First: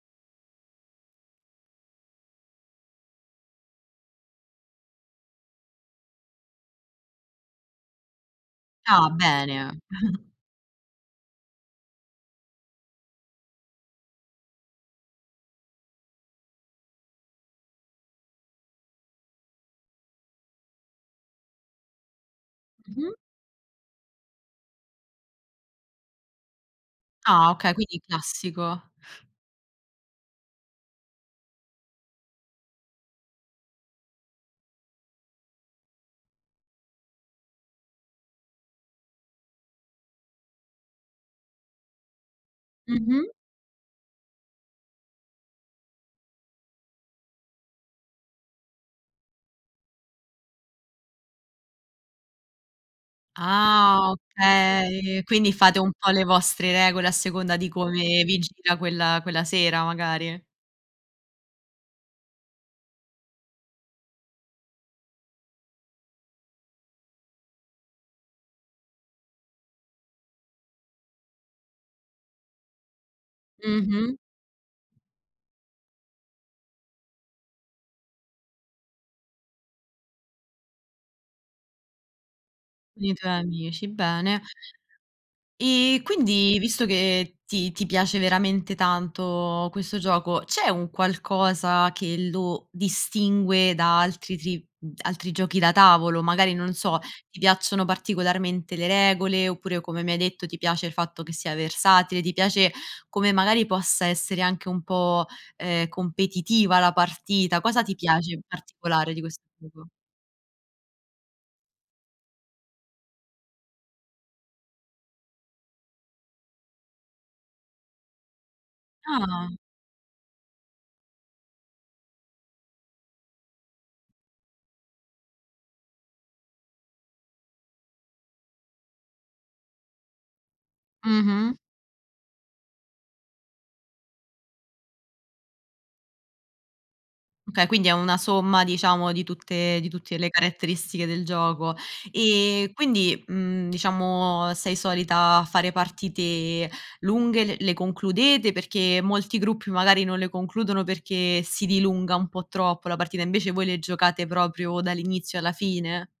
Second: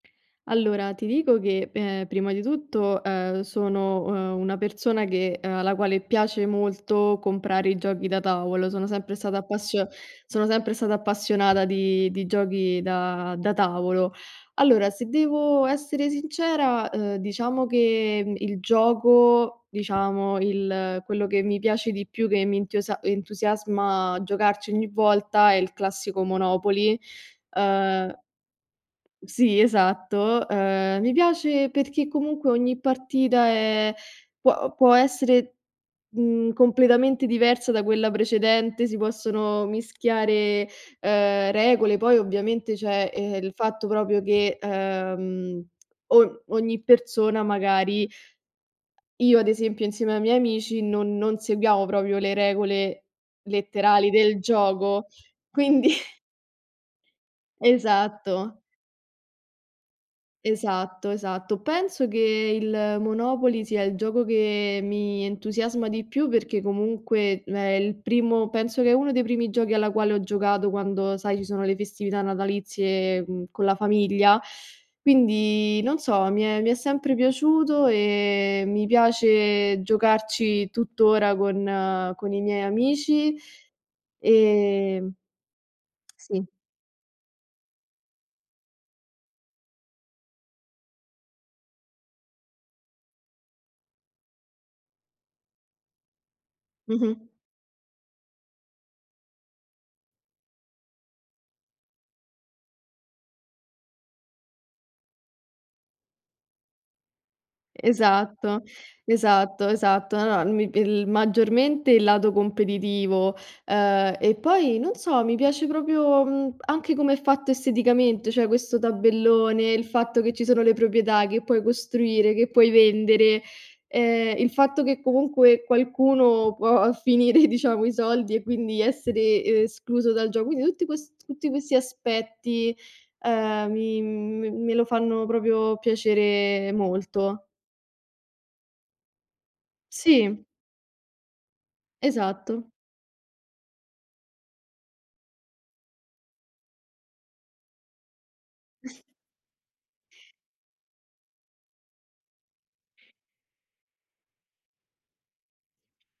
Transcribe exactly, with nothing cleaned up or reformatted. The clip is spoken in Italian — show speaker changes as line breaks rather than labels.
Allora ti dico che, ehm, prima di tutto, ehm, sono, ehm, una persona che ehm, alla quale piace molto comprare i giochi da tavolo, sono
Ah
sempre stata
bene.
appassio sono sempre stata appassionata di di giochi da da tavolo. Allora, se devo essere sincera, uhm, diciamo che il gioco, diciamo, il quello che mi piace di più, che mi entiosa
Mh-mh.
entusiasma giocarci ogni volta è il classico Monopoly.
Ah okay, quindi
Uhm
classico.
Sì, esatto. Ehm, mi piace perché comunque ogni partita è può può essere, mhmm, completamente diversa da quella precedente, si possono mischiare ehm regole, poi ovviamente, ceh
Mh-mh.
ehm, il fatto proprio che ehm o ogni persona magari Io ad esempio insieme ai miei amici non non seguiamo proprio le regole
Ah
letterali del gioco,
okay, quindi fate
quindi
un po' le vostre regole a seconda di come vi
Esatto.
gira quella quella sera magari.
Esatto, esatto. Penso che il Monopoly sia il gioco che mi entusiasma di più perché comunque è il primo penso che è uno dei primi giochi alla quale ho giocato quando sai ci sono le festività natalizie con la
Mh-mh.
famiglia, quindi non so, mi è mi è sempre piaciuto e mi piace giocarci tuttora con con i miei
Con i tuoi
amici.
amici, bene.
Ehm
E
Sì.
quindi visto che ti ti piace veramente tanto questo gioco, c'è un qualcosa che lo distingue da altri tri altri giochi da tavolo? Magari non so,
Mh-mh.
ti piacciono particolarmente le regole oppure, come mi hai detto, ti piace il fatto che sia versatile, ti piace come magari possa essere anche un po', ehm, competitiva la partita? Cosa ti piace in
Esatto,
particolare di questo
esatto,
gioco?
esatto. No mi il maggiormente il lato competitivo, ehm, e poi, non so, mi piace proprio, mhmm, anche come è fatto esteticamente. ceh, questo
Ah!
tabellone, il fatto che ci sono le proprietà, che puoi costruire, che puoi vendere, ehm, il fatto che comunque qualcuno può finire, diciamo, i soldi e quindi essere escluso dal gioco. Quindi tutti quest tutti
Mh-mh.
questi aspetti, ehm, mi me me lo fanno proprio piacere molto.
Okay, quindi è una somma diciamo di tutte di tutte le
Sì.
caretteristiche del gioco.
Esatto.
E quindi, mhmm, diciamo sei solita fare partite lunghe, l le concludete perché molti gruppi magari non le concludono perché si dilunga un po' troppo la partita, invece voi le giocate proprio dall'inizio alla fine?